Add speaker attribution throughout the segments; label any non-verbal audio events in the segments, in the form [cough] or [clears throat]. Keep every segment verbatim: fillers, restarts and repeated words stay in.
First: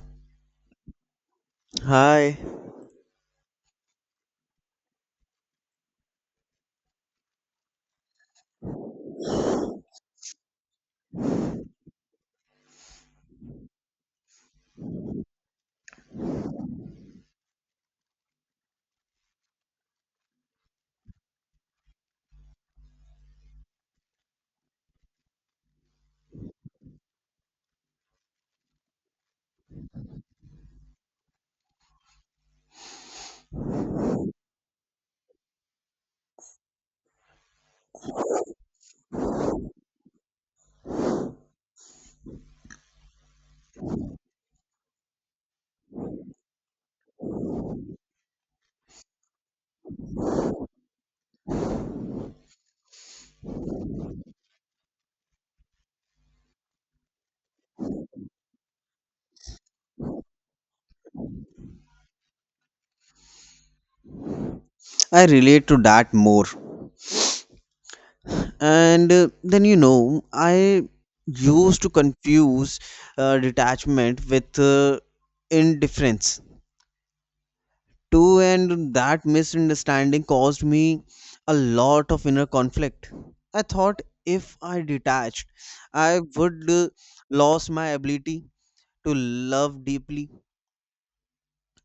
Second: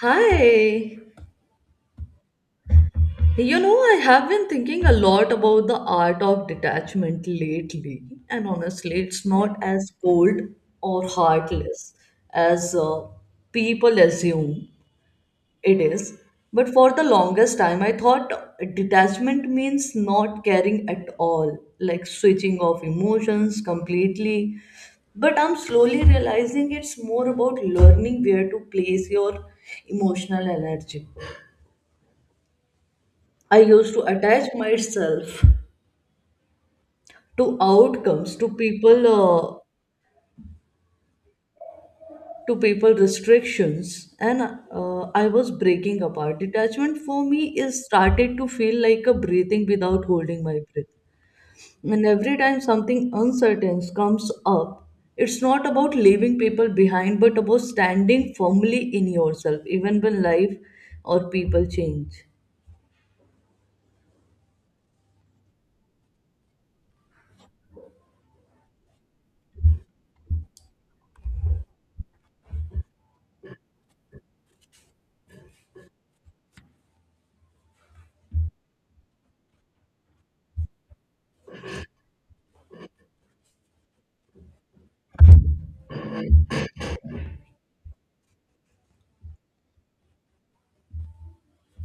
Speaker 1: Hi.
Speaker 2: Hi,
Speaker 1: You know, I have been thinking a lot about the art of detachment lately, and honestly, it's not as cold or heartless as uh, people assume it is. But for the longest time, I thought detachment means not caring at all, like switching off emotions completely. But I'm slowly realizing it's more about learning where to place your emotional energy. I used to attach myself to outcomes, to people, uh, to people restrictions, and uh, I was breaking apart. Detachment for me is started to feel like a breathing without holding my breath. And every time something uncertain comes up, it's not about leaving people behind, but about standing firmly in yourself, even when life or people change.
Speaker 2: I relate to that more. And uh, then you know, I used to confuse uh, detachment with uh, indifference too, and that misunderstanding caused me a lot of inner conflict. I thought if I detached, I would uh, lose my ability to love deeply,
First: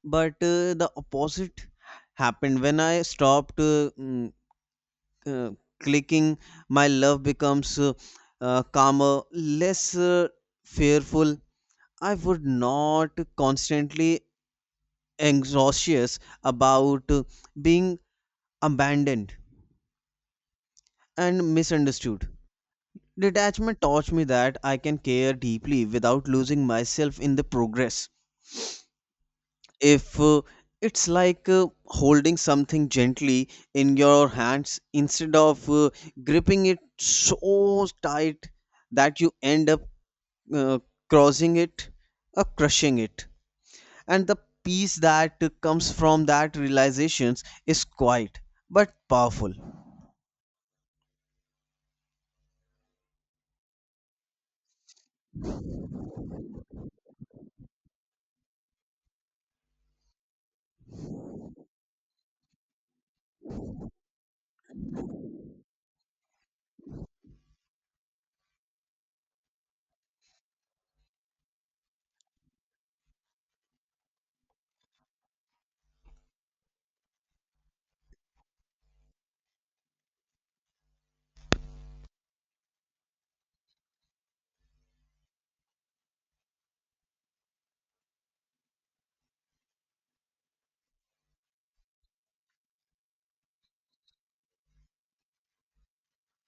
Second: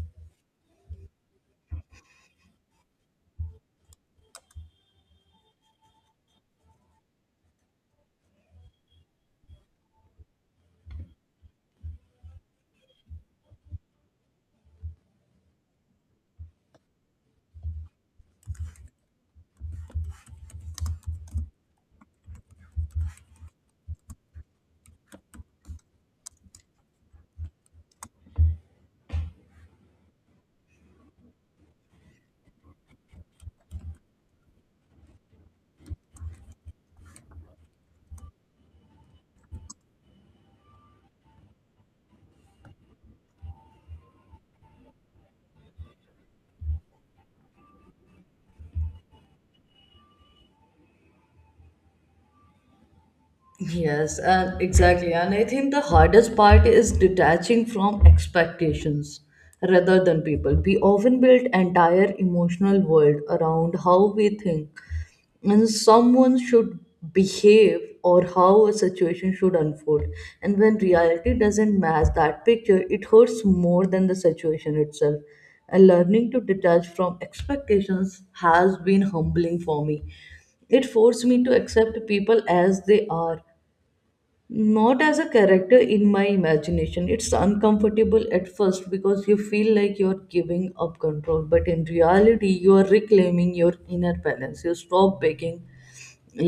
Speaker 2: but uh, the opposite happened when I stopped. Uh, mm, uh, Clicking, my love becomes uh, uh, calmer, less uh, fearful. I would not constantly anxious about uh, being abandoned and misunderstood. Detachment taught me that I can care deeply without losing myself in the progress. If uh, It's like uh, holding something gently in your hands instead of uh, gripping it so tight that you end up uh, crossing it or crushing it, and the peace that comes from that realizations is quiet but powerful.
Speaker 1: Yes, and exactly. And I think the hardest part is detaching from expectations rather than people. We often build entire emotional world around how we think and someone should behave or how a situation should unfold. And when reality doesn't match that picture, it hurts more than the situation itself. And learning to detach from expectations has been humbling for me. It forced me to accept people as they are, not as a character in my imagination. It's uncomfortable at first because you feel like you're giving up control, but in reality you are reclaiming your inner balance. You stop begging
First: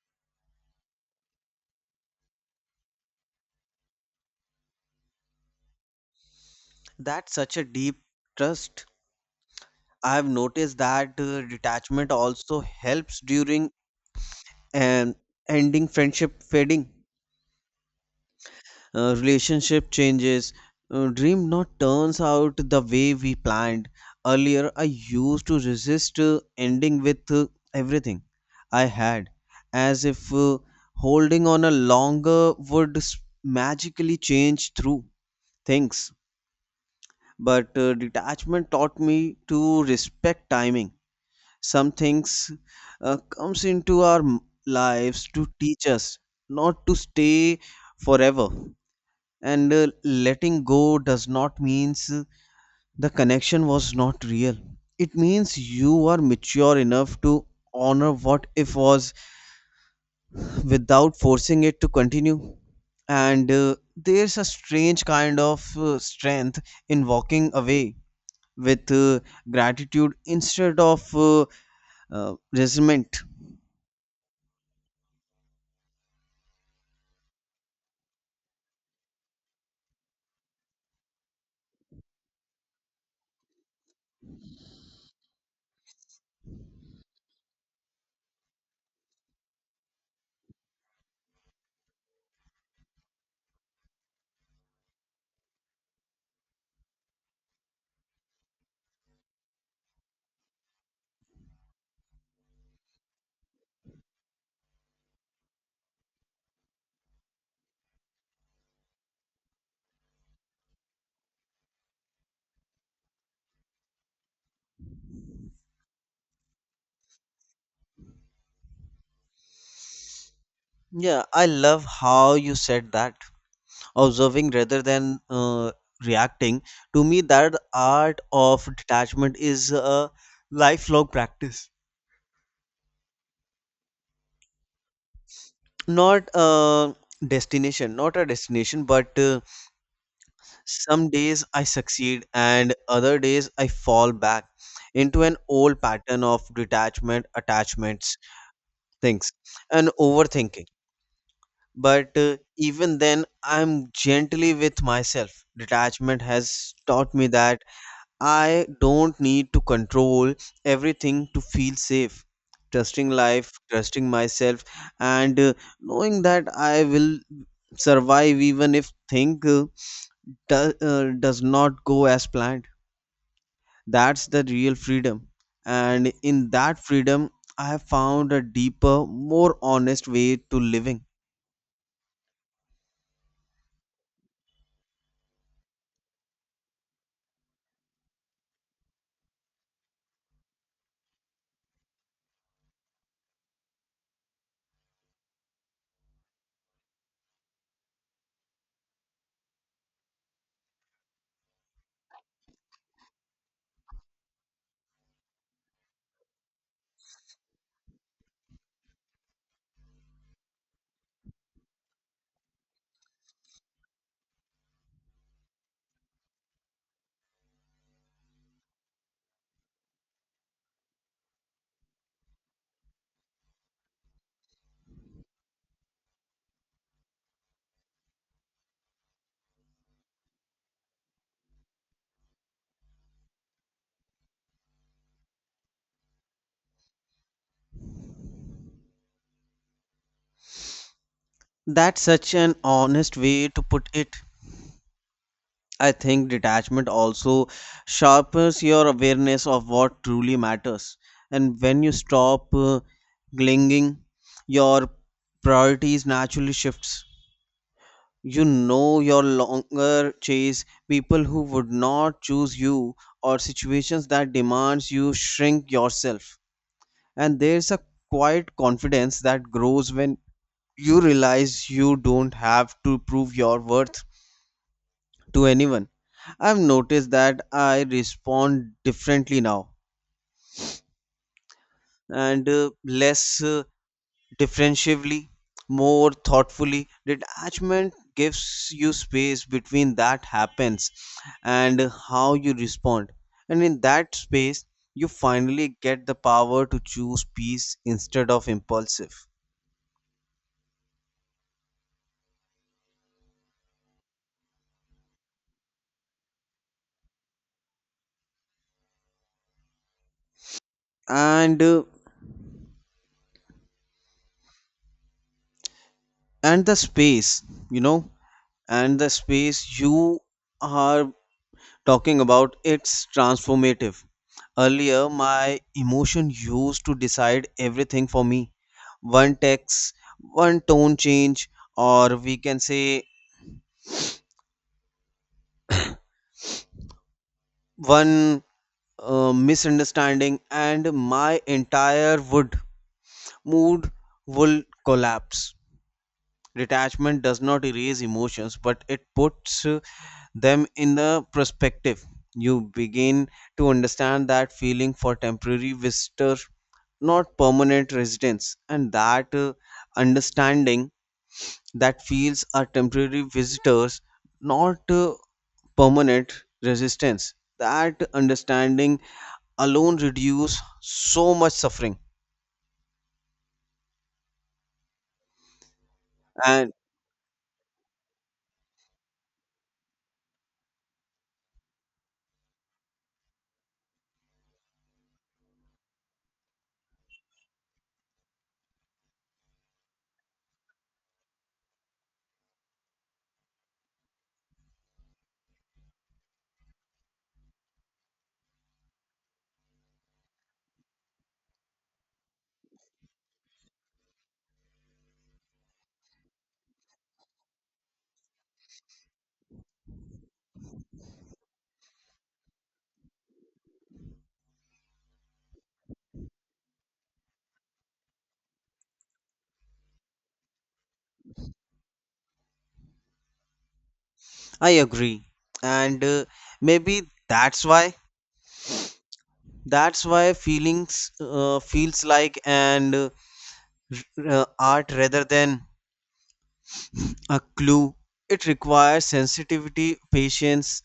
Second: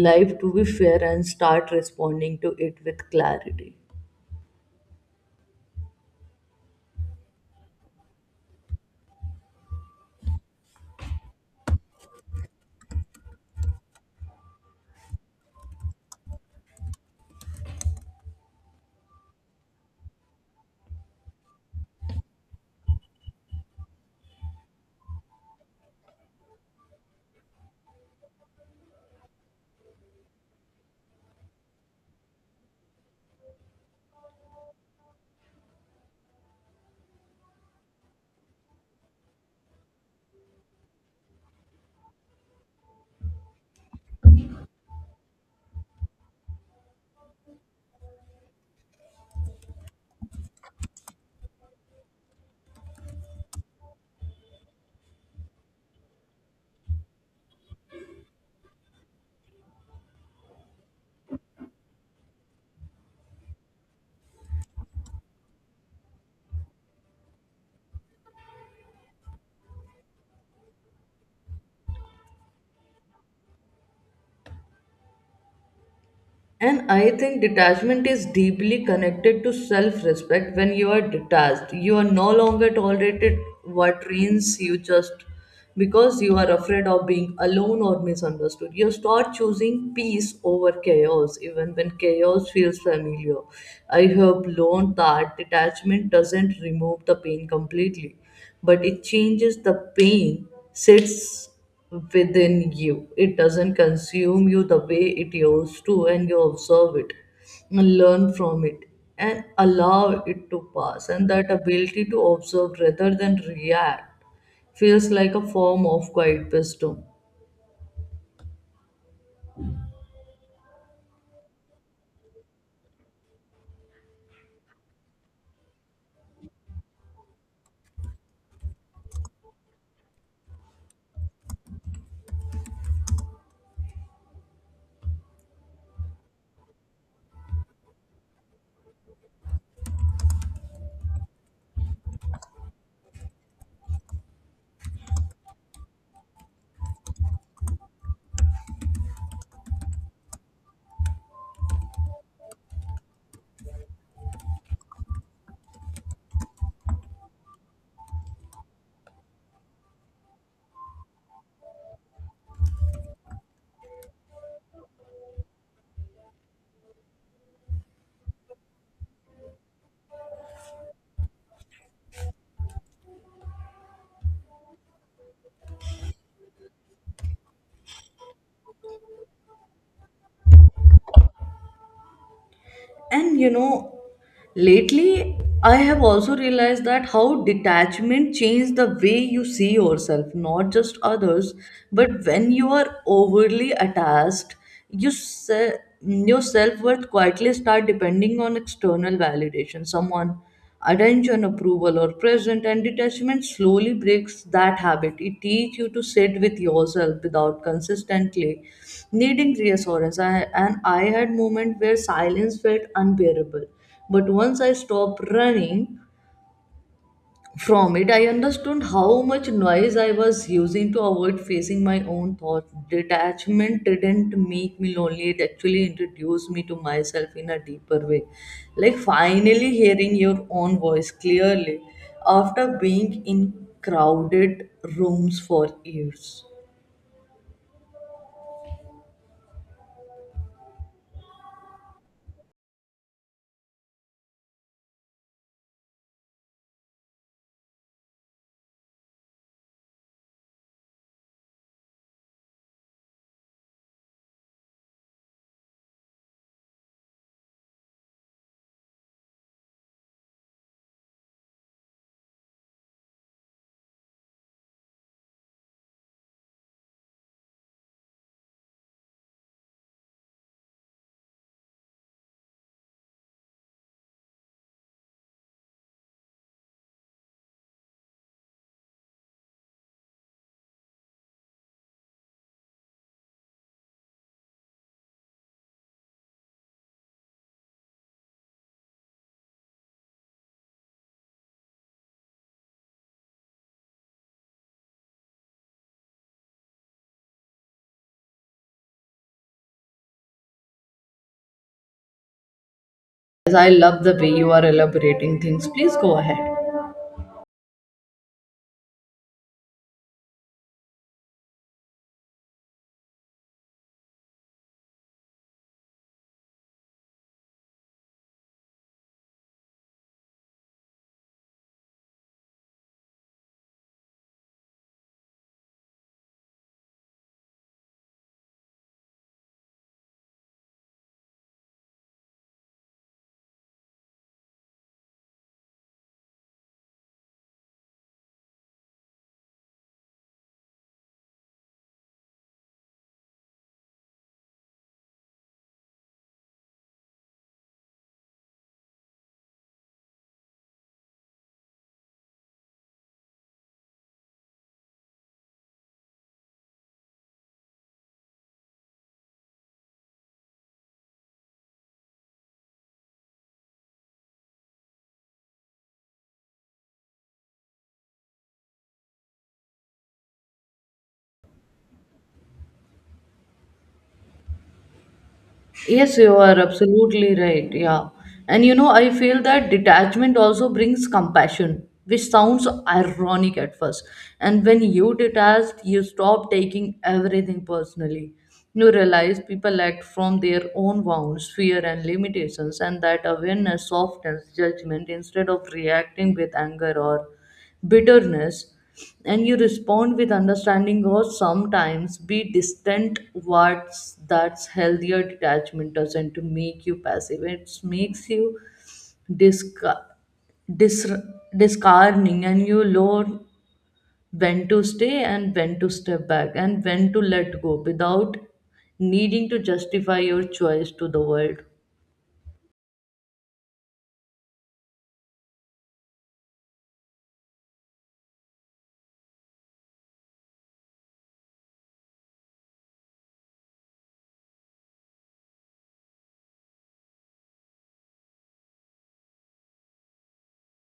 Speaker 1: life to be fair and start responding to it with clarity.
Speaker 2: That's such a deep trust. I have noticed that uh, detachment also helps during an ending, friendship fading, uh, relationship changes, uh, dream not turns out the way we planned. Earlier I used to resist uh, ending with uh, everything I had, as if uh, holding on a longer would s- magically change through things. But uh, detachment taught me to respect timing. Some things uh, comes into our m- lives to teach us, not to stay forever. And uh, letting go does not means uh, the connection was not real. It means you are mature enough to honor what if was without forcing it to continue. And uh, there's a strange kind of uh, strength in walking away with uh, gratitude instead of uh, uh, resentment.
Speaker 1: And I think detachment is deeply connected to self respect. When you are detached, you are no longer tolerated what trains you just because you are afraid of being alone or misunderstood. You start choosing peace over chaos, even when chaos feels familiar. I have learned that detachment doesn't remove the pain completely, but it changes the pain, sits within you. It doesn't consume you the way it used to, and you observe it, and learn from it, and allow it to pass. And that ability to observe rather than react feels like a form of quiet wisdom.
Speaker 2: Yeah, I love how you said that, observing rather than uh, reacting. To me that art of detachment is a lifelong practice, not a destination. Not a destination, but uh, some days I succeed and other days I fall back into an old pattern of detachment, attachments, things, and overthinking. But uh, even then I'm gently with myself. Detachment has taught me that I don't need to control everything to feel safe. Trusting life, trusting myself, and uh, knowing that I will survive even if things uh, do- uh, does not go as planned. That's the real freedom. And in that freedom, I have found a deeper, more honest way to living.
Speaker 1: And you know, lately, I have also realized that how detachment changes the way you see yourself, not just others, but when you are overly attached, you se- your self worth quietly start depending on external validation, someone, attention, approval, or present, and detachment slowly breaks that habit. It teaches you to sit with yourself without consistently needing reassurance. I, and I had moment where silence felt unbearable, but once I stopped running from it, I understood how much noise I was using to avoid facing my own thoughts. Detachment didn't make me lonely, it actually introduced me to myself in a deeper way. Like finally hearing your own voice clearly after being in crowded rooms for years.
Speaker 2: That's such an honest way to put it. I think detachment also sharpens your awareness of what truly matters. And when you stop uh, clinging, your priorities naturally shifts. You know your longer chase people who would not choose you or situations that demands you shrink yourself. And there's a quiet confidence that grows when you realize you don't have to prove your worth to anyone. I've noticed that I respond differently now, and uh, less uh, differentially, more thoughtfully. Detachment gives you space between that happens and how you respond. And in that space, you finally get the power to choose peace instead of impulsive.
Speaker 1: As I love the way you are elaborating things, please go ahead.
Speaker 2: And uh, and the space, you know, and the space you are talking about, it's transformative. Earlier, my emotion used to decide everything for me. One text, one tone change, or we can say one uh, misunderstanding, and my entire would mood will collapse. Detachment does not erase emotions, but it puts them in the perspective. You begin to understand that feeling for temporary visitor, not permanent residents, and that uh, understanding that feels are temporary visitors, not uh, permanent resistance. That understanding alone reduce so much suffering.
Speaker 1: Yes, you are
Speaker 2: And
Speaker 1: absolutely right. Yeah. And you know, I feel that detachment also brings compassion, which sounds ironic at first. And when you detach, you stop taking everything personally. You realize people act from their own wounds, fear, and limitations, and that awareness softens judgment instead of reacting with anger or bitterness, and you respond with understanding or sometimes be distant what's that's healthier. Detachment doesn't make you passive, it makes you disca- dis- discerning, and you learn when to stay and when to step back and when to let go without needing to justify your choice to the world.
Speaker 2: I agree. And uh, maybe that's why that's why feelings uh, feels like an uh, uh, art rather than a clue. It requires sensitivity, patience,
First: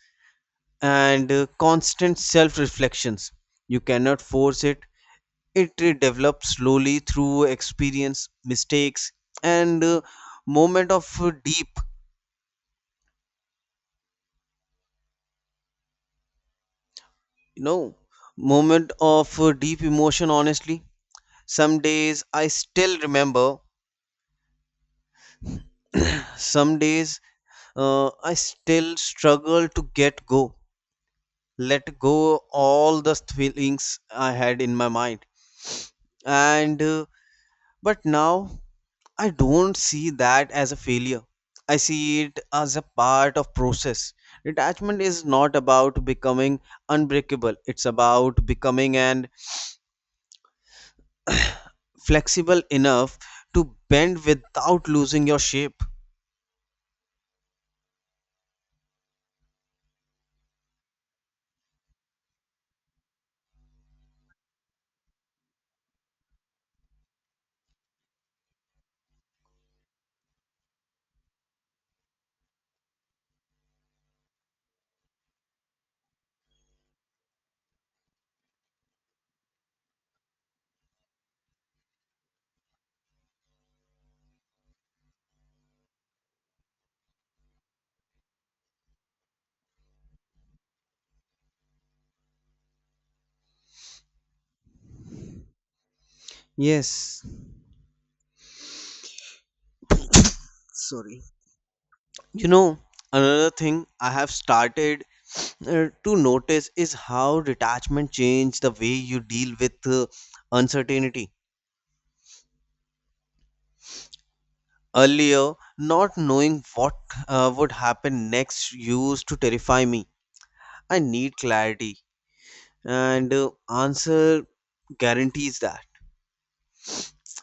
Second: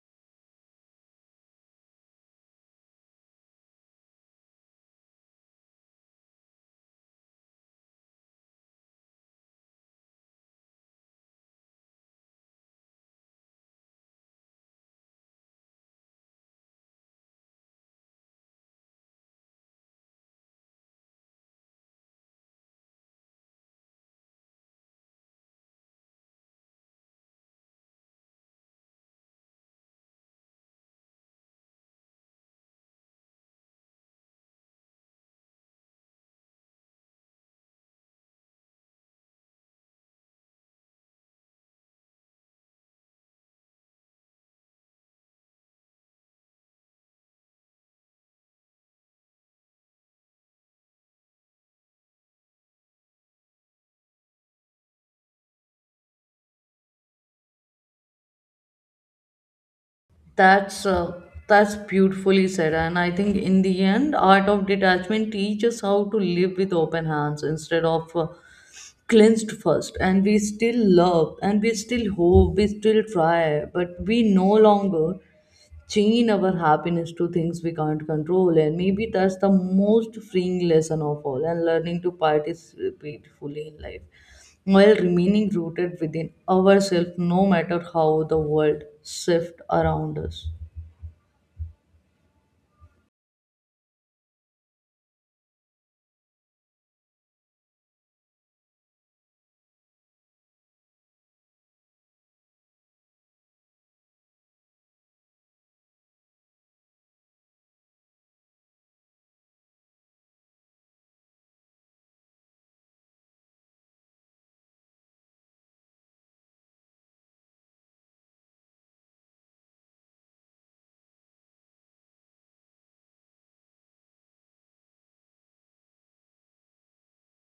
Speaker 2: and uh, constant self reflections. You cannot force it. It uh, develops slowly through experience, mistakes, and uh, moment of uh, deep, you know, moment of uh, deep emotion. Honestly, some days I still remember. Some days uh, I still struggle to get go let go all the feelings I had in my mind. And uh, but now I don't see that as a failure. I see it as a part of process. Detachment is not about becoming unbreakable. It's about becoming and flexible enough to bend without losing your shape.
Speaker 1: That's uh, that's beautifully said, and I think in the end, art of detachment teaches how to live with open hands instead of uh, cleansed first. And we still love, and we still hope, we still try, but we no longer chain our happiness to things we can't control. And maybe that's the most freeing lesson of all, and learning to participate fully in life while remaining rooted within ourselves, no matter how the world shifts around us.
Speaker 2: Yes, sorry. You know, another thing I have started uh, to notice is how detachment changed the way you deal with uh, uncertainty. Earlier, not knowing what uh, would happen next used to terrify me. I need clarity, and uh, answer guarantees that.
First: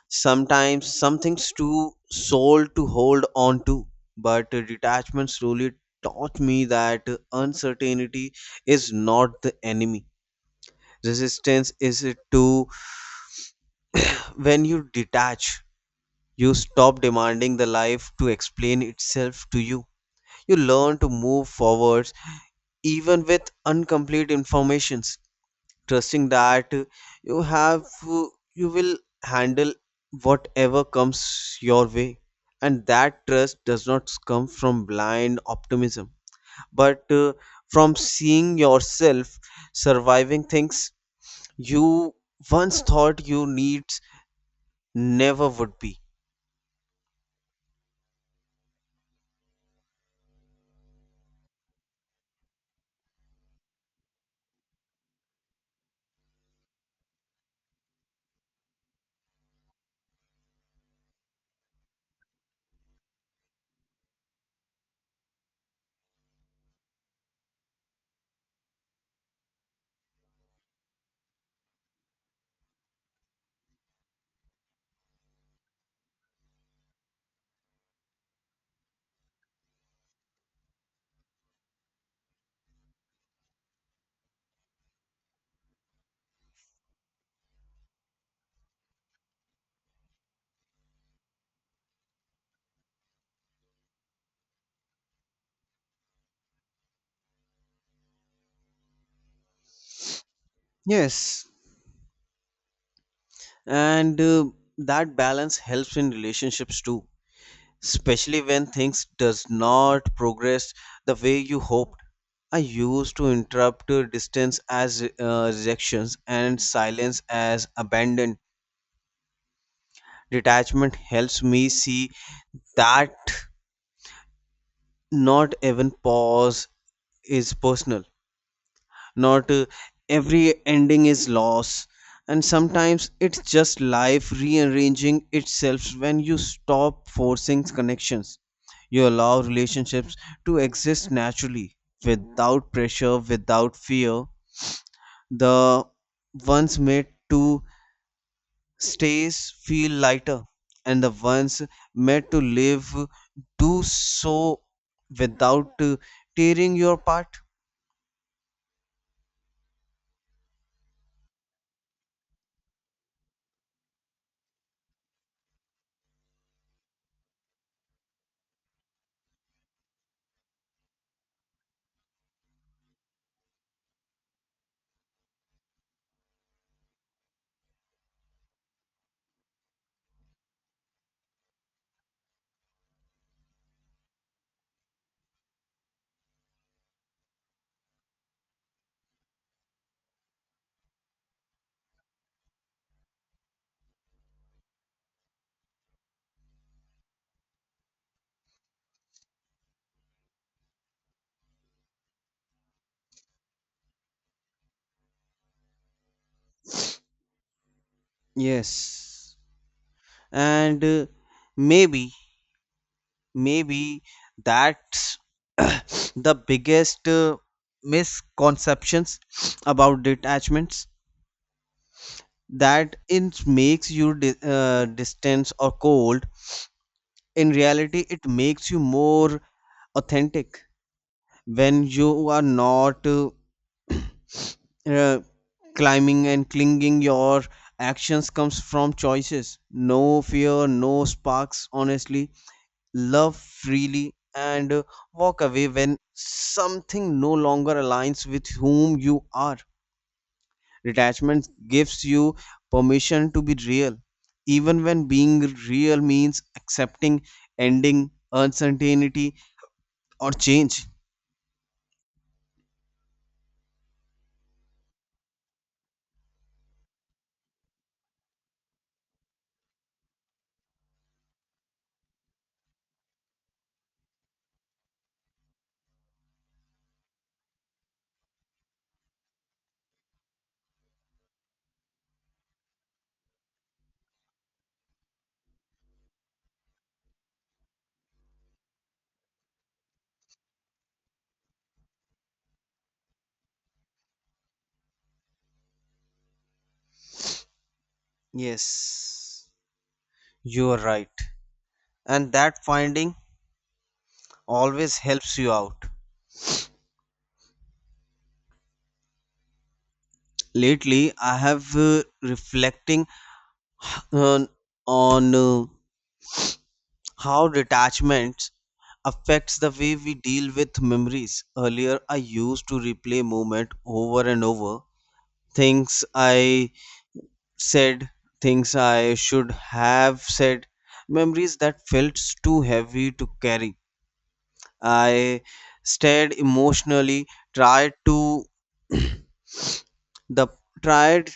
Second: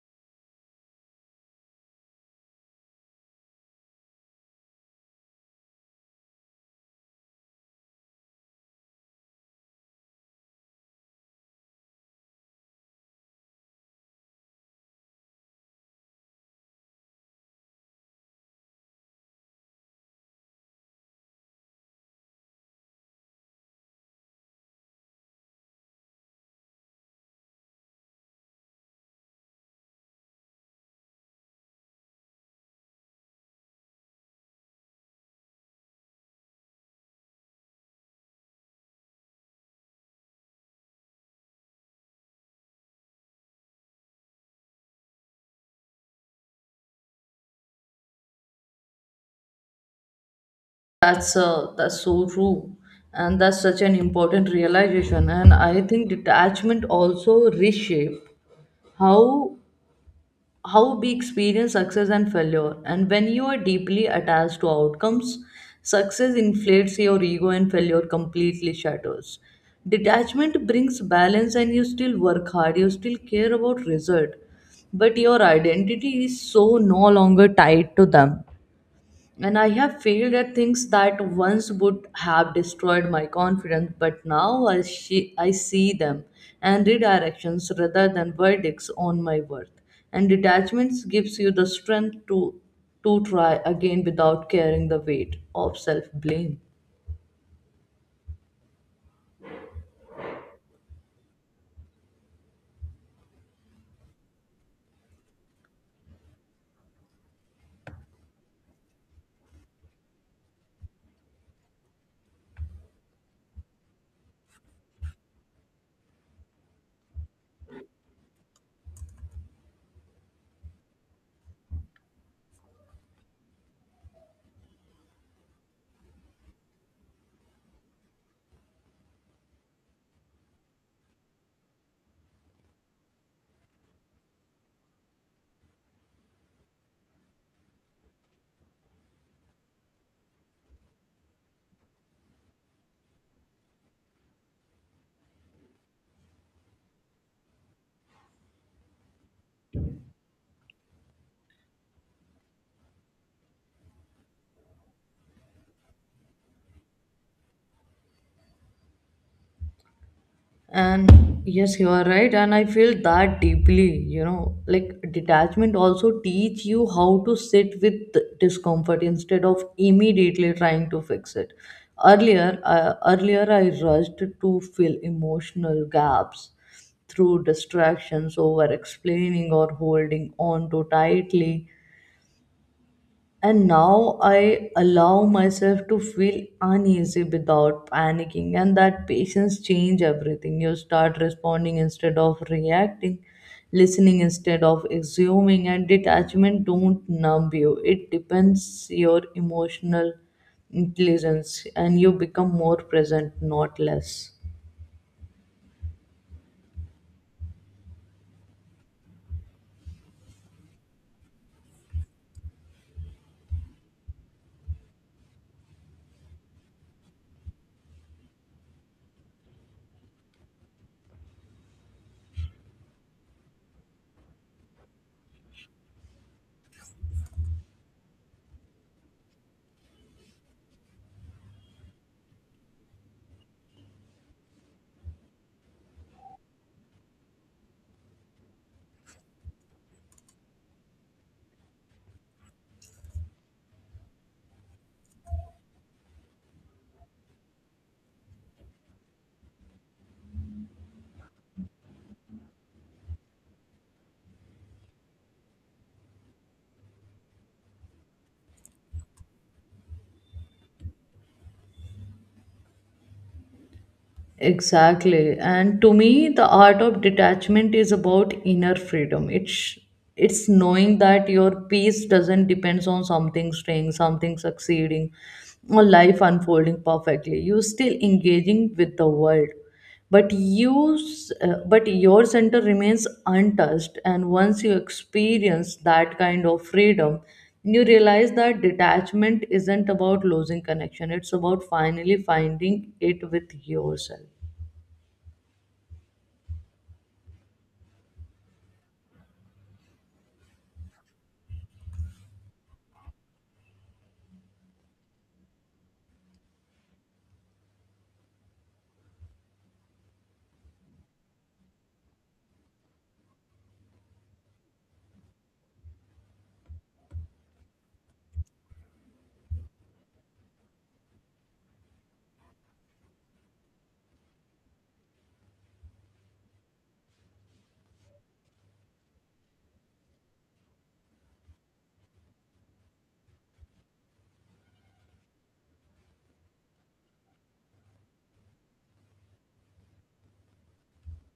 Speaker 2: Sometimes something's too soul to hold on to, but uh, detachment slowly taught me that uh, uncertainty is not the enemy. Resistance is it to. When you detach, you stop demanding the life to explain itself to you. You learn to move forwards even with incomplete informations, trusting that you have you will handle whatever comes your way. And that trust does not come from blind optimism, but uh, from seeing yourself surviving things you once thought you needs never would be.
Speaker 1: that's uh, That's so true, and that's such an important realization, and I think detachment also reshape how how we experience success and failure. And when you are deeply attached to outcomes, success inflates your ego and failure completely shatters. Detachment brings balance, and you still work hard, you still care about result, but your identity is so no longer tied to them. And I have failed at things that once would have destroyed my confidence, but now I, she, I see them and redirections rather than verdicts on my worth. And detachments gives you the strength to, to try again without carrying the weight of self blame.
Speaker 2: Yes, and uh, that balance helps in relationships too, especially when things does not progress the way you hoped. I used to interrupt uh, distance as uh, rejections and silence as abandon. Detachment helps me see that not even pause is personal, not uh, every ending is loss, and sometimes it's just life rearranging itself. When you stop forcing connections, you allow relationships to exist naturally, without pressure, without fear. The ones made to stays feel lighter, and the ones made to live do so without uh, tearing your part.
Speaker 1: And yes, you are right. And I feel that deeply, you know, like detachment also teach you how to sit with discomfort instead of immediately trying to fix it. Earlier, uh, earlier I rushed to fill emotional gaps through distractions over explaining or holding on too tightly, and now I allow myself to feel uneasy without panicking, and that patience change everything. You start responding instead of reacting, listening instead of assuming, and detachment don't numb you, it depends your emotional intelligence, and you become more present not less.
Speaker 2: Yes, and uh, maybe maybe that's [clears throat] the biggest uh, misconceptions about detachments, that it makes you di- uh, distant or cold. In reality it makes you more authentic. When you are not uh, uh, climbing and clinging, your actions comes from choices, no fear, no sparks. Honestly, love freely and uh, walk away when something no longer aligns with whom you are. Detachment gives you permission to be real, even when being real means accepting ending, uncertainty, or change.
Speaker 1: Exactly. And to me, the art of detachment is about inner freedom. It's it's knowing that your peace doesn't depends on something staying, something succeeding, or life unfolding perfectly. You're still engaging with the world, but you s- uh, but your center remains untouched, and once you experience that kind of freedom you realize that detachment isn't about losing connection, it's about finally finding it with yourself.
Speaker 2: Yes, you are right. And that finding always helps you out. Lately, I have uh, reflecting on on uh, how detachment affects the way we deal with memories. Earlier, I used to replay moment over and over. Things I said, things I should have said, memories that felt too heavy to carry. I stared emotionally, tried to the tried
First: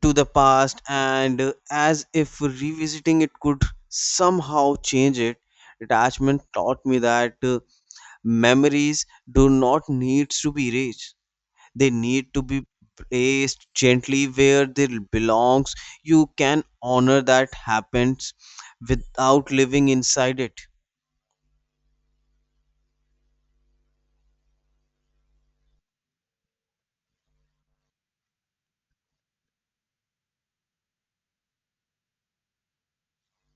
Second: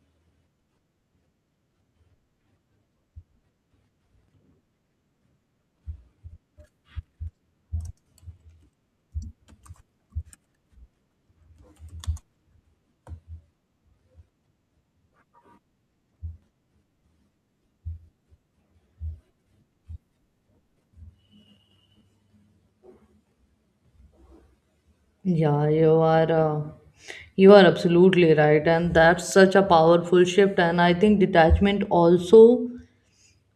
Speaker 2: to the past, and as if revisiting it could somehow change it. Detachment taught me that. uh, Memories do not need to be erased. They need to be placed gently where they belongs. You can honor that happens without living inside it.
Speaker 1: yeah you are uh, you are absolutely right, and that's such a powerful shift, and I think detachment also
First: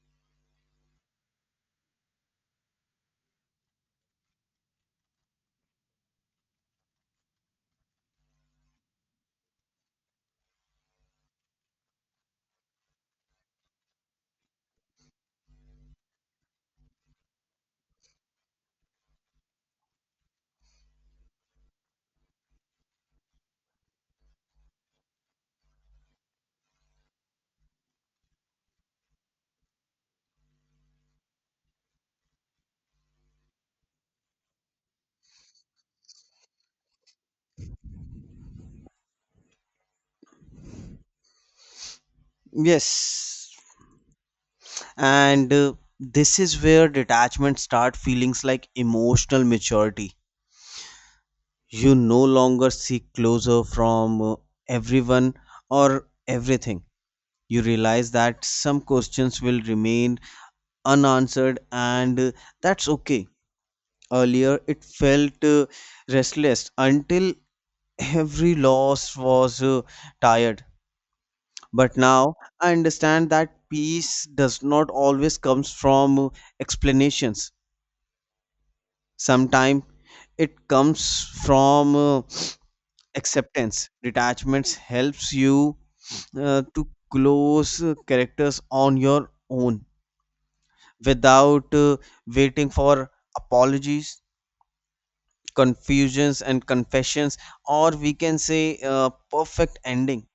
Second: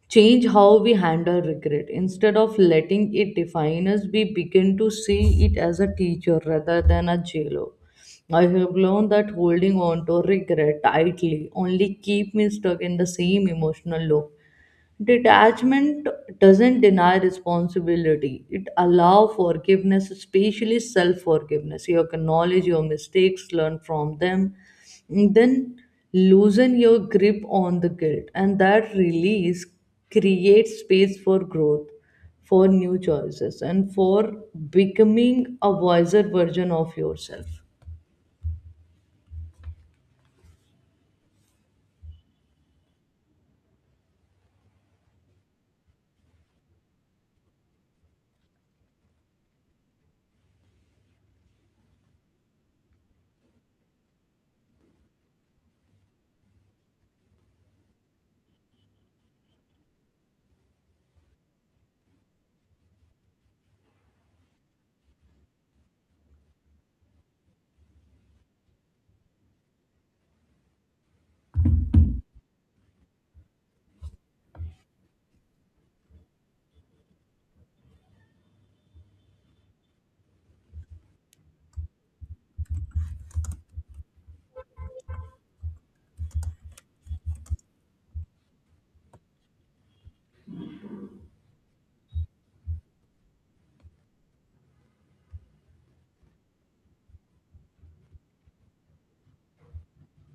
Speaker 1: change how we handle regret instead of letting it define us. We begin to see it as a teacher rather than a jailer. I have learned that holding on to regret tightly only keep me stuck in the same emotional loop. Detachment doesn't deny responsibility. It allows forgiveness, especially self-forgiveness. You acknowledge your mistakes, learn from them, and then loosen your grip on the guilt. And that release creates space for growth, for new choices, and for becoming a wiser version of yourself.
Speaker 2: Yes. And uh, this is where detachment start feelings like emotional maturity. You no longer seek closure from uh, everyone or everything. You realize that some questions will remain unanswered, and uh, that's okay. Earlier, it felt uh, restless until every loss was uh, tired. But now I understand that peace does not always comes from uh, explanations. Sometimes it comes from uh, acceptance. Detachments helps you uh, to close uh, characters on your own without uh, waiting for apologies, confusions and confessions, or we can say uh, perfect ending.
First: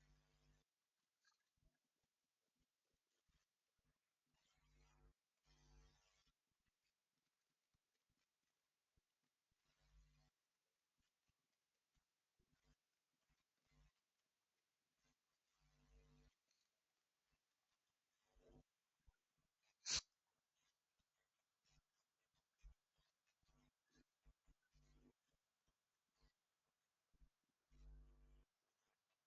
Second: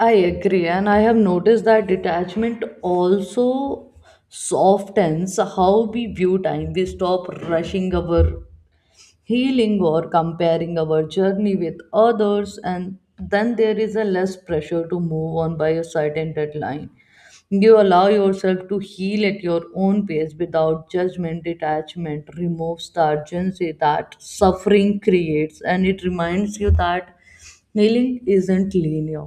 Speaker 1: I agree, and I have noticed that detachment also softens how we view time. We stop rushing our healing or comparing our journey with others, and then there is a less pressure to move on by a certain deadline. You allow yourself to heal at your own pace without judgment. Detachment removes the urgency that suffering creates, and it reminds you that healing isn't linear,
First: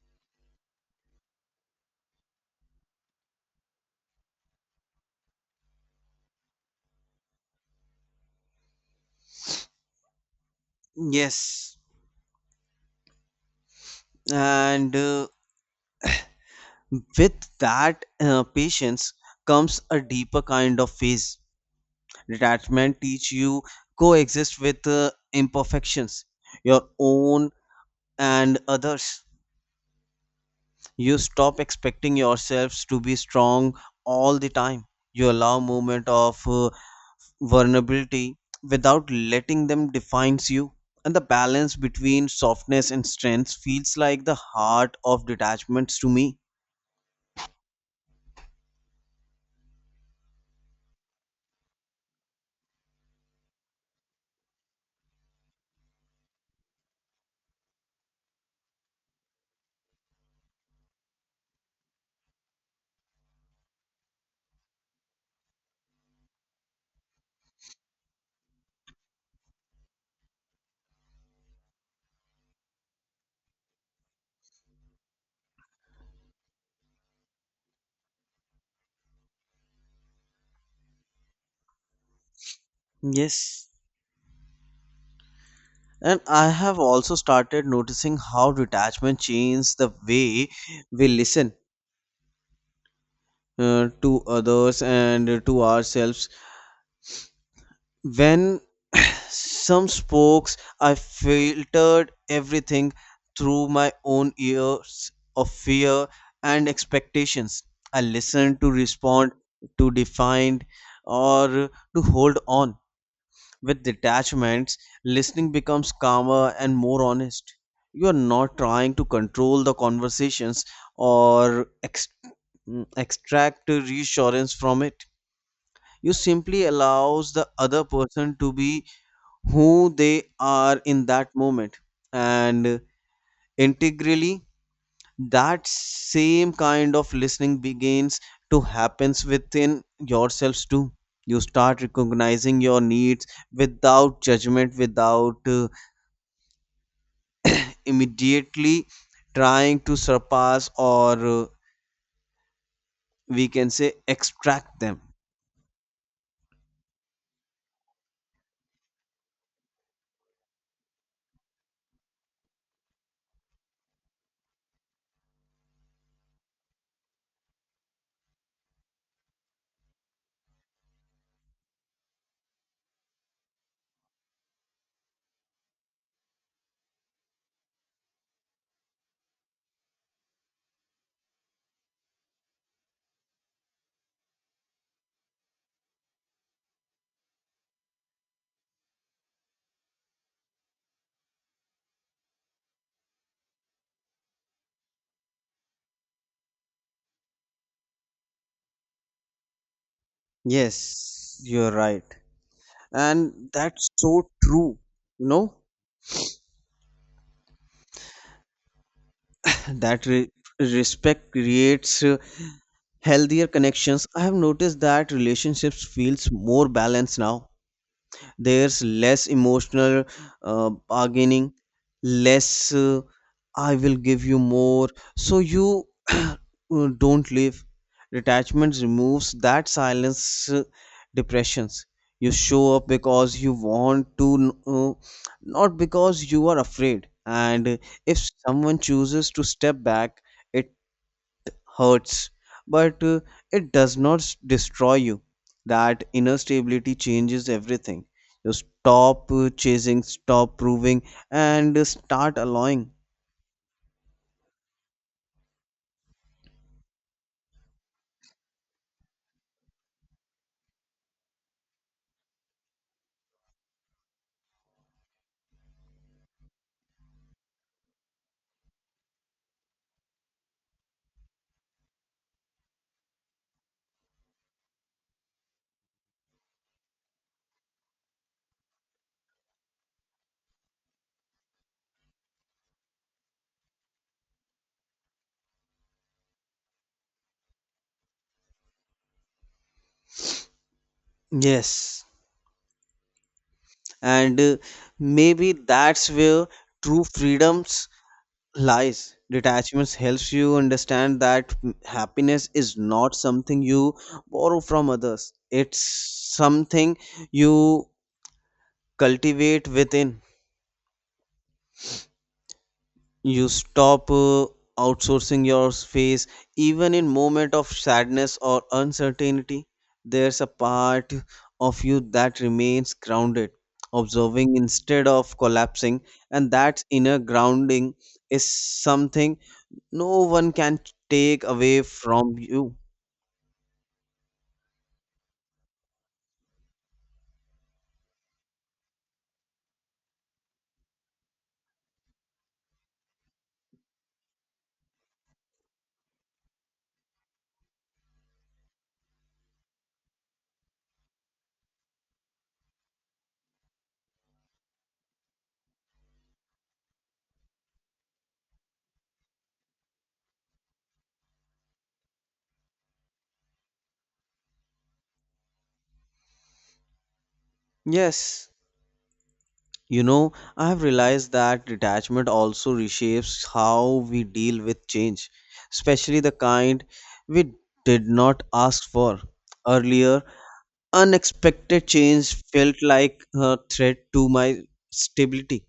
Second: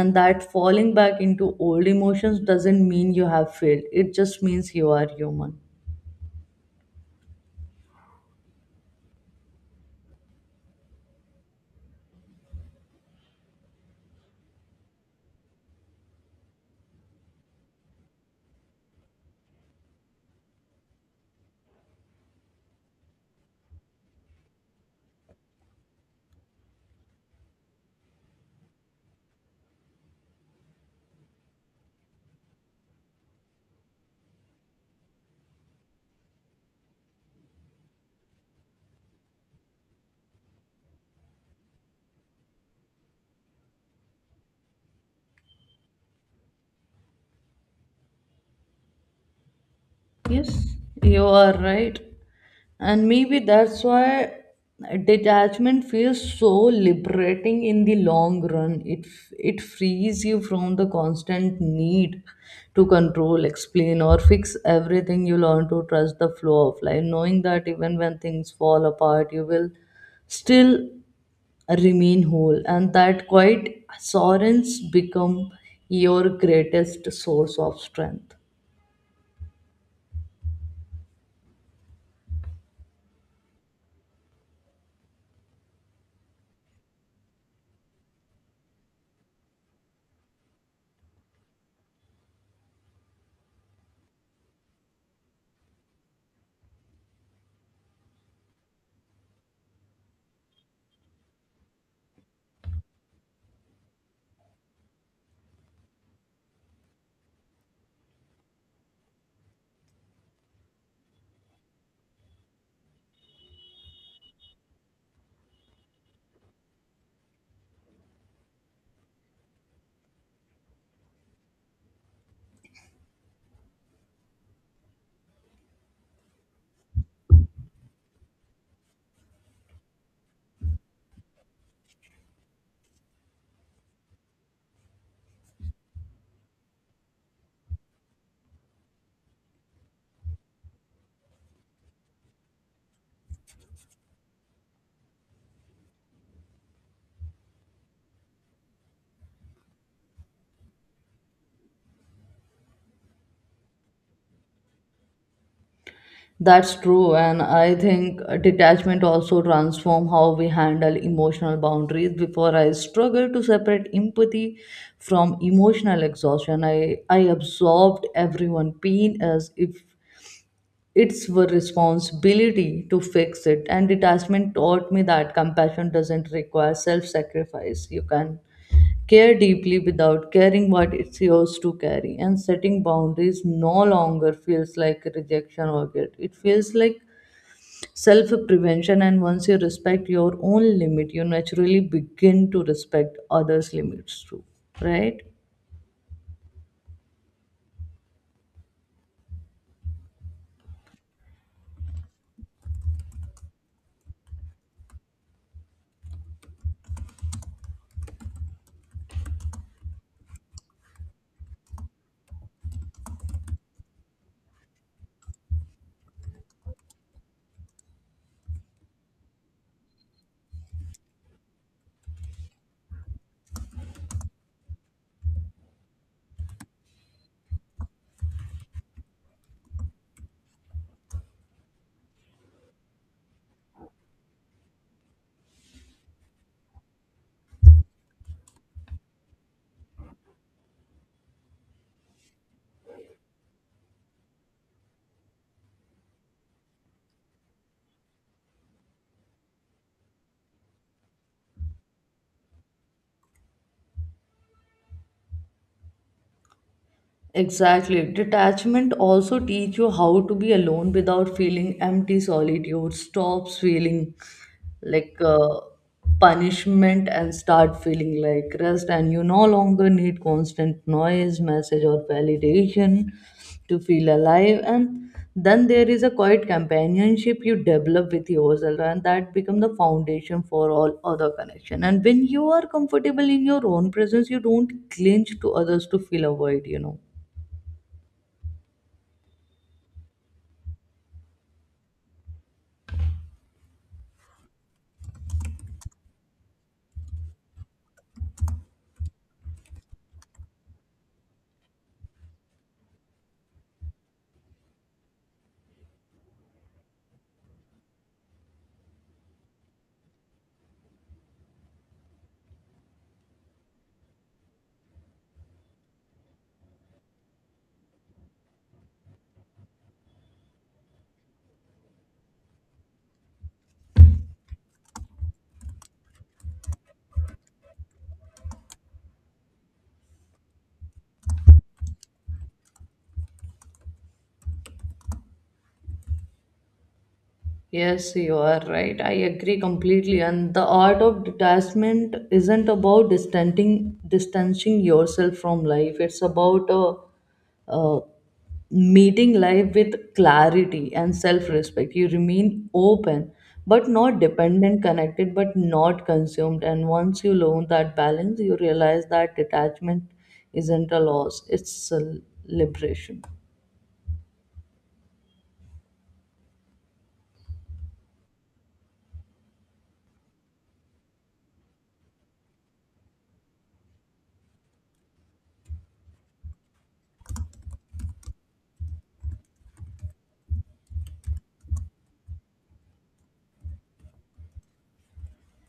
Speaker 1: and that falling back into old emotions doesn't mean you have failed, it just means you are human.
Speaker 2: Yes, and uh, with that uh, patience comes a deeper kind of phase. Detachment teach you coexist with uh, imperfections, your own and others. You stop expecting yourselves to be strong all the time. You allow moment of uh, vulnerability without letting them defines you, and the balance between softness and strength feels like the heart of detachments to me.
Speaker 1: Yes, you are right. And maybe that's why detachment feels so liberating in the long run. It it frees you from the constant need to control, explain, or fix everything. You learn to trust the flow of life, knowing that even when things fall apart, you will still remain whole, and that quite assurance become your greatest source of strength.
Speaker 2: Yes. And I have also started noticing how detachment changes the way we listen uh, to others and to ourselves. When [sighs] some spokes I filtered everything through my own ears of fear and expectations. I listened to respond, to define, or to hold on. With detachments, listening becomes calmer and more honest. You are not trying to control the conversations or ex- mm, extract reassurance from it. You simply allows the other person to be who they are in that moment, and integrally that same kind of listening begins to happens within yourselves too. You start recognizing your needs without judgment, without uh, immediately trying to surpass or uh, we can say extract them.
Speaker 1: That's true, and I think detachment also transform how we handle emotional boundaries. Before I struggled to separate empathy from emotional exhaustion. I I absorbed everyone' pain as if it's were responsibility to fix it. And detachment taught me that compassion doesn't require self-sacrifice. You can care deeply without caring what it's yours to carry. And setting boundaries no longer feels like rejection or guilt. It feels like self prevention, and once you respect your own limit you naturally begin to respect others limits too, right?
Speaker 2: Yes, you're right, and that's so true. You know, that re- respect creates uh, healthier connections. I have noticed that relationships feels more balanced now. There's less emotional uh, bargaining, less uh, I will give you more so you [clears throat] uh, don't leave. Detachment removes that silence uh, depressions. You show up because you want to, uh, not because you are afraid. And if someone chooses to step back, it hurts, but uh, it does not s- destroy you. That inner stability changes everything. You stop uh, chasing, stop proving, and uh, start allowing.
Speaker 1: Exactly. Detachment also teach you how to be alone without feeling empty solitude. Stops feeling like uh, punishment and start feeling like rest. And you no longer need constant noise, message, or validation to feel alive. And then there is a quiet companionship you develop with yourself, and that become the foundation for all other connection. And when you are comfortable in your own presence, you don't cling to others to feel a void. You know.
Speaker 2: Yes, and uh, maybe that's where true freedoms lies. Detachments helps you understand that m- happiness is not something you borrow from others. It's something you cultivate within. You stop uh, outsourcing your space. Even in moment of sadness or uncertainty, there's a part of you that remains grounded, observing instead of collapsing, and that inner grounding is something no one can take away from you.
Speaker 1: Yes, you are right. I agree completely. And the art of detachment isn't about distancing distancing yourself from life. It's about uh, uh, meeting life with clarity and self-respect. You remain open, but not dependent, connected, but not consumed. And once you learn that balance, you realize that detachment isn't a loss; it's a liberation.
Speaker 2: Yes. You know, I have realized that detachment also reshapes how we deal with change, especially the kind we did not ask for. Earlier, unexpected change felt like a threat to my stability.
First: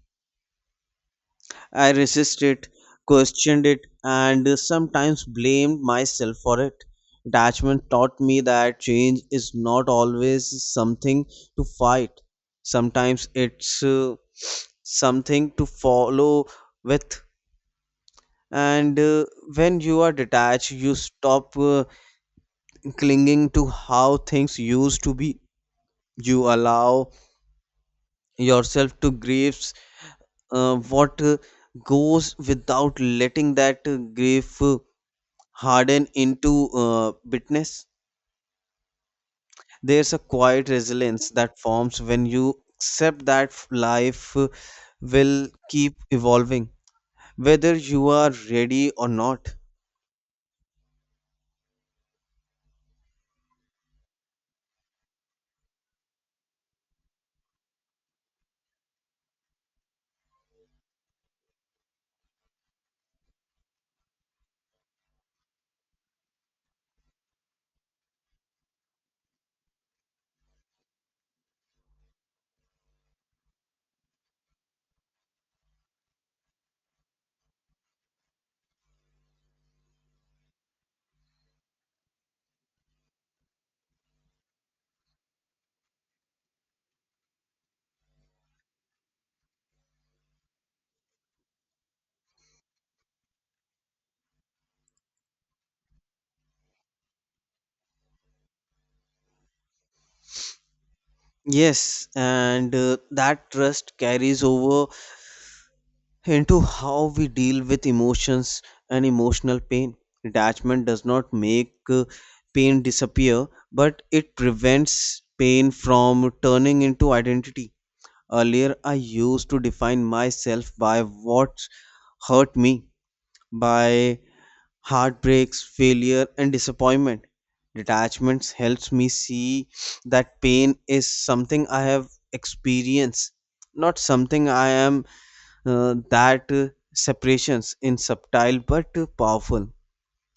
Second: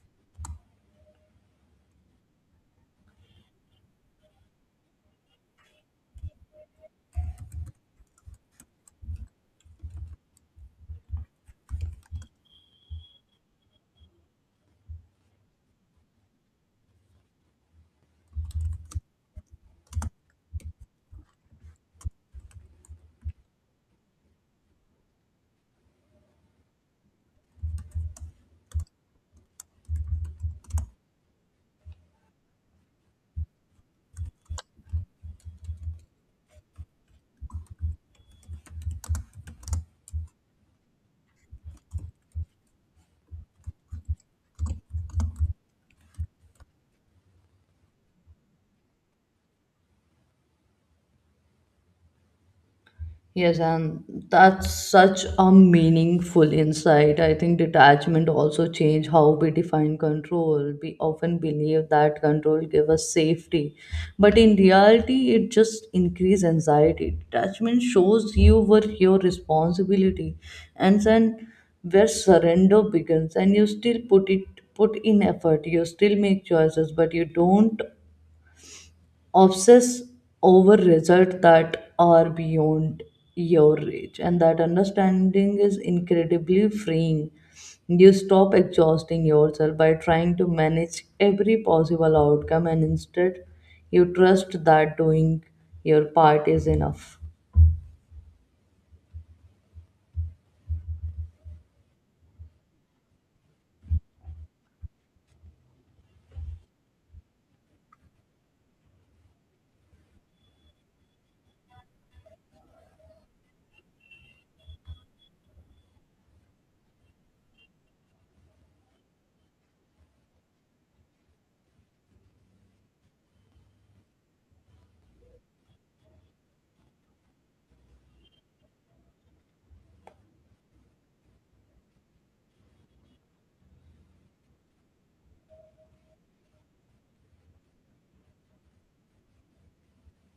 Speaker 2: I resisted it, questioned it, and sometimes blamed myself for it. Attachment taught me that change is not always something to fight. Sometimes it's uh, something to follow with. And uh, when you are detached, you stop uh, clinging to how things used to be. You allow yourself to grieve uh, what uh, goes without letting that uh, grief uh, harden into uh, bitterness. There's a quiet resilience that forms when you accept that life will keep evolving, whether you are ready or not.
Speaker 1: Yes, and that's such a meaningful insight. I think detachment also changed how we define control. We often believe that control gives us safety, but in reality, it just increases anxiety. Detachment shows you where your responsibility, and then where surrender begins, and you still put it put in effort. You still make choices, but you don't obsess over results that are beyond your reach, and that understanding is incredibly freeing. You stop exhausting yourself by trying to manage every possible outcome, and instead you trust that doing your part is enough.
Speaker 2: Yes, and uh, that trust carries over into how we deal with emotions and emotional pain. Detachment does not make uh, pain disappear, but it prevents pain from turning into identity. Earlier, I used to define myself by what hurt me, by heartbreaks, failure, and disappointment. Detachments helps me see that pain is something I have experienced, not something I am. Uh, that uh, Separations in subtle but uh, powerful.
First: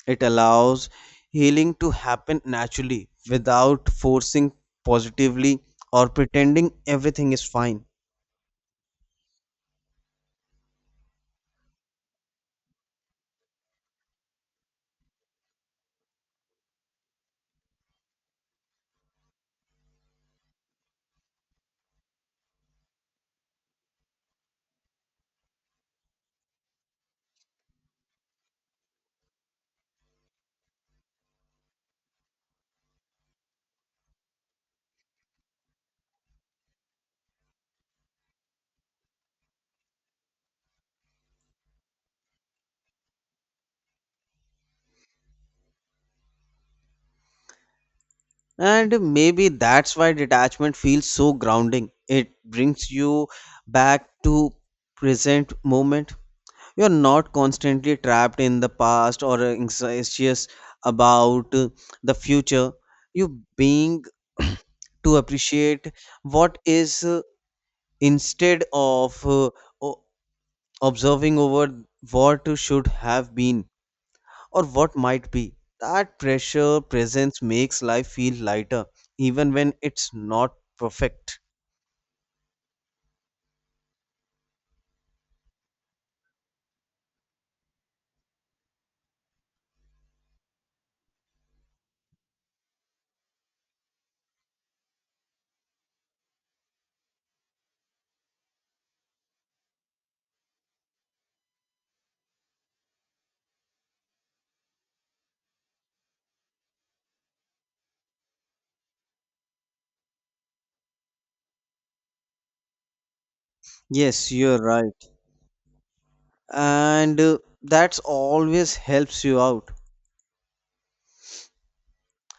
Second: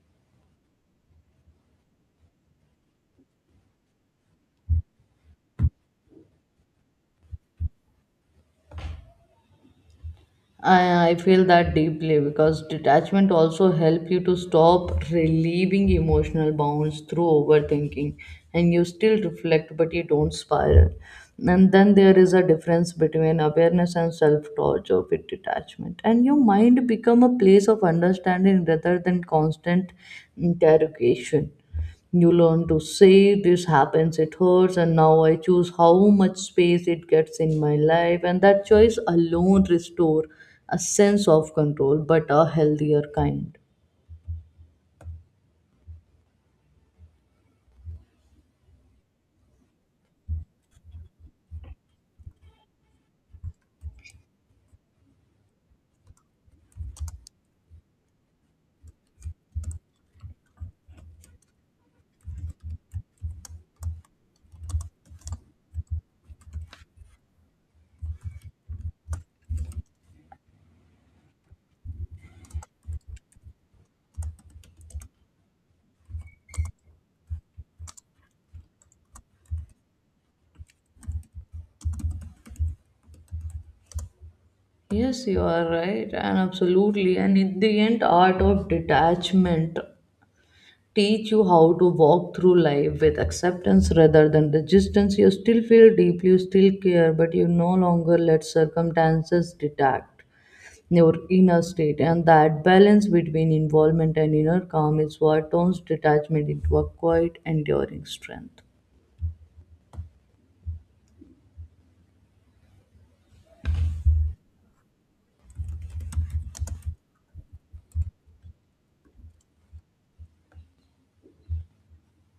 Speaker 2: It allows healing to happen naturally without forcing positively or pretending everything is fine.
Speaker 1: I, I feel that deeply because detachment also help you to stop relieving emotional bounds through overthinking, and you still reflect but you don't spiral. And then there is a difference between awareness and self-torture with detachment. And your mind become a place of understanding rather than constant interrogation. You learn to say this happens, it hurts, and now I choose how much space it gets in my life, and that choice alone restore a sense of control, but a healthier kind.
Speaker 2: And maybe that's why detachment feels so grounding. It brings you back to present moment. You're not constantly trapped in the past or anxious about uh, the future. You being [clears throat] to appreciate what is, uh, instead of uh, o- observing over what should have been or what might be. That pressure presence makes life feel lighter, even when it's not perfect.
Speaker 1: Yes, you are right, and absolutely. And in the end, art of detachment teach you how to walk through life with acceptance rather than resistance. You still feel deeply, you still care, but you no longer let circumstances detect your inner state, and that balance between involvement and inner calm is what turns detachment into a quiet enduring strength.
Speaker 2: Yes, you're right. And uh, that's always helps you out.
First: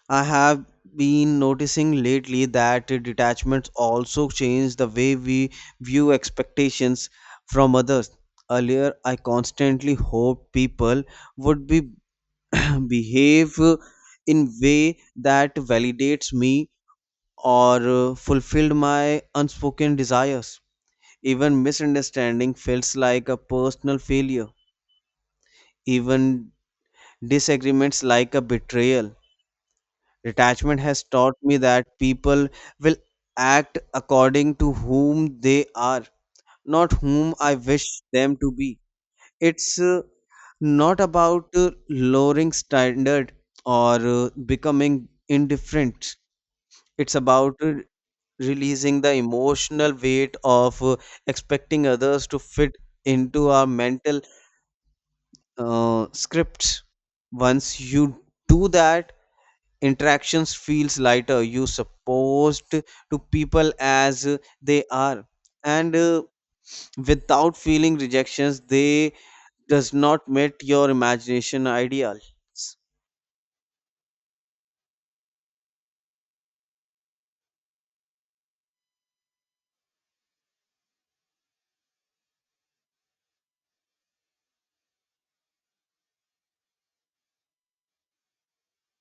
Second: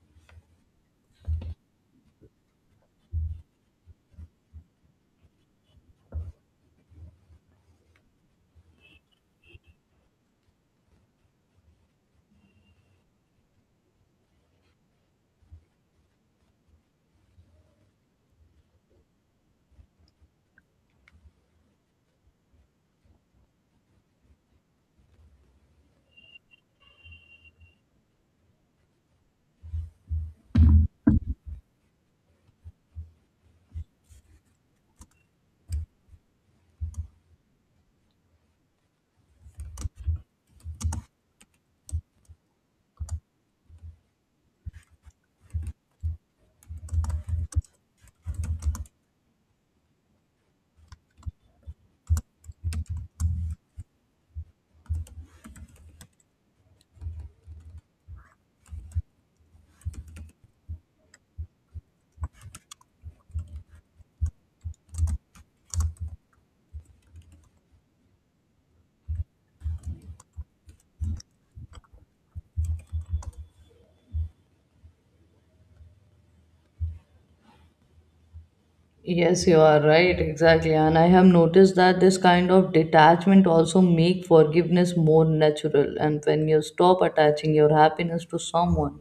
Speaker 2: I have been noticing lately that uh, detachments also change the way we view expectations from others. Earlier, I constantly hoped people would be [clears throat] behave uh, in way that validates me or uh, fulfilled my unspoken desires. Even misunderstanding feels like a personal failure. Even disagreements like a betrayal. Detachment has taught me that people will act according to whom they are, not whom I wish them to be. It's uh, not about uh, lowering standard or uh, becoming indifferent. It's about uh, releasing the emotional weight of uh, expecting others to fit into our mental uh, scripts. Once you do that, interactions feels lighter. You supposed to people as uh, they are, and uh, without feeling rejections they does not meet your imagination ideals.
Speaker 1: Yes, you are right exactly, and I have noticed that this kind of detachment also make forgiveness more natural, and when you stop attaching your happiness to someone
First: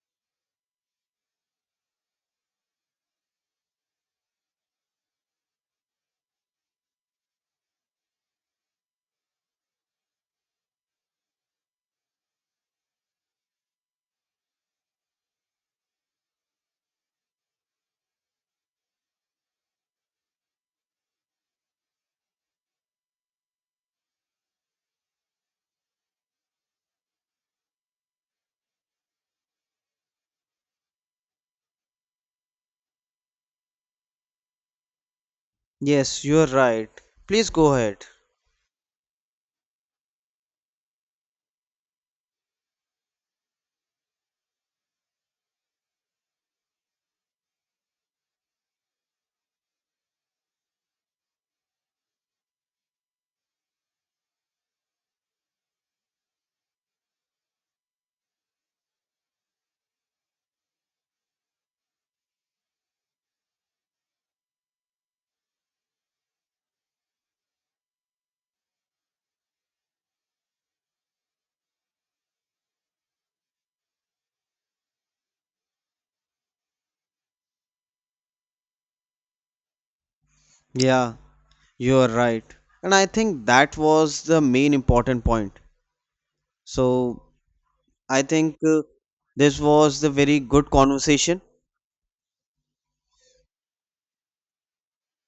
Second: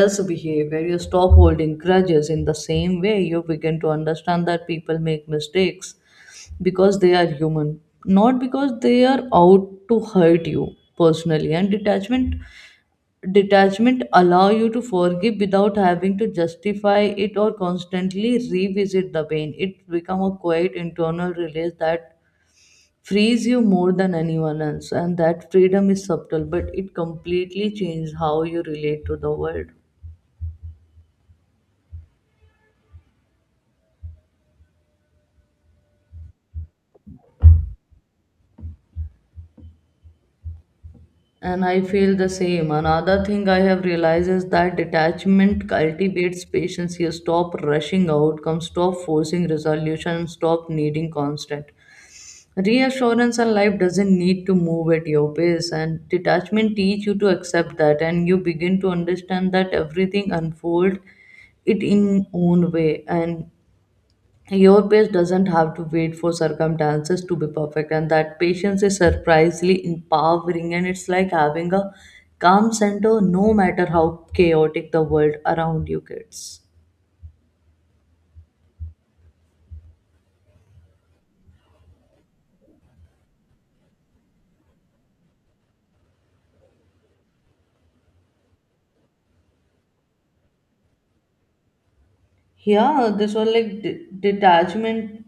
Speaker 1: else's behavior you stop holding grudges in the same way. You begin to understand that people make mistakes because they are human, not because they are out to hurt you personally. And detachment detachment allow you to forgive without having to justify it or constantly revisit the pain. It become a quiet internal release that frees you more than anyone else, and that freedom is subtle but it completely changes how you relate to the world.
Speaker 2: Yes, you are right. Please go ahead.
Speaker 1: And I feel the same. Another thing I have realized is that detachment cultivates patience. You stop rushing outcomes, stop forcing resolution, stop needing constant reassurance. And life doesn't need to move at your pace. And detachment teach you to accept that, and you begin to understand that everything unfold it in own way. And your pace doesn't have to wait for circumstances to be perfect, and that patience is surprisingly empowering. And it's like having a calm center no matter how chaotic the world around you gets.
Speaker 2: Yeah, you are right, and I think that was the main important point. So I think uh, this was the very good conversation.
Speaker 1: Yeah, this was like de- detachment.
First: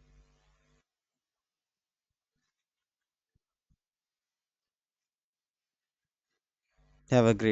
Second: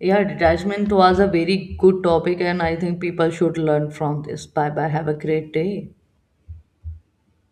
Speaker 1: Yeah, detachment was a very good topic, and I think people should learn from this. Bye bye. Have a great day.
Speaker 2: Have a great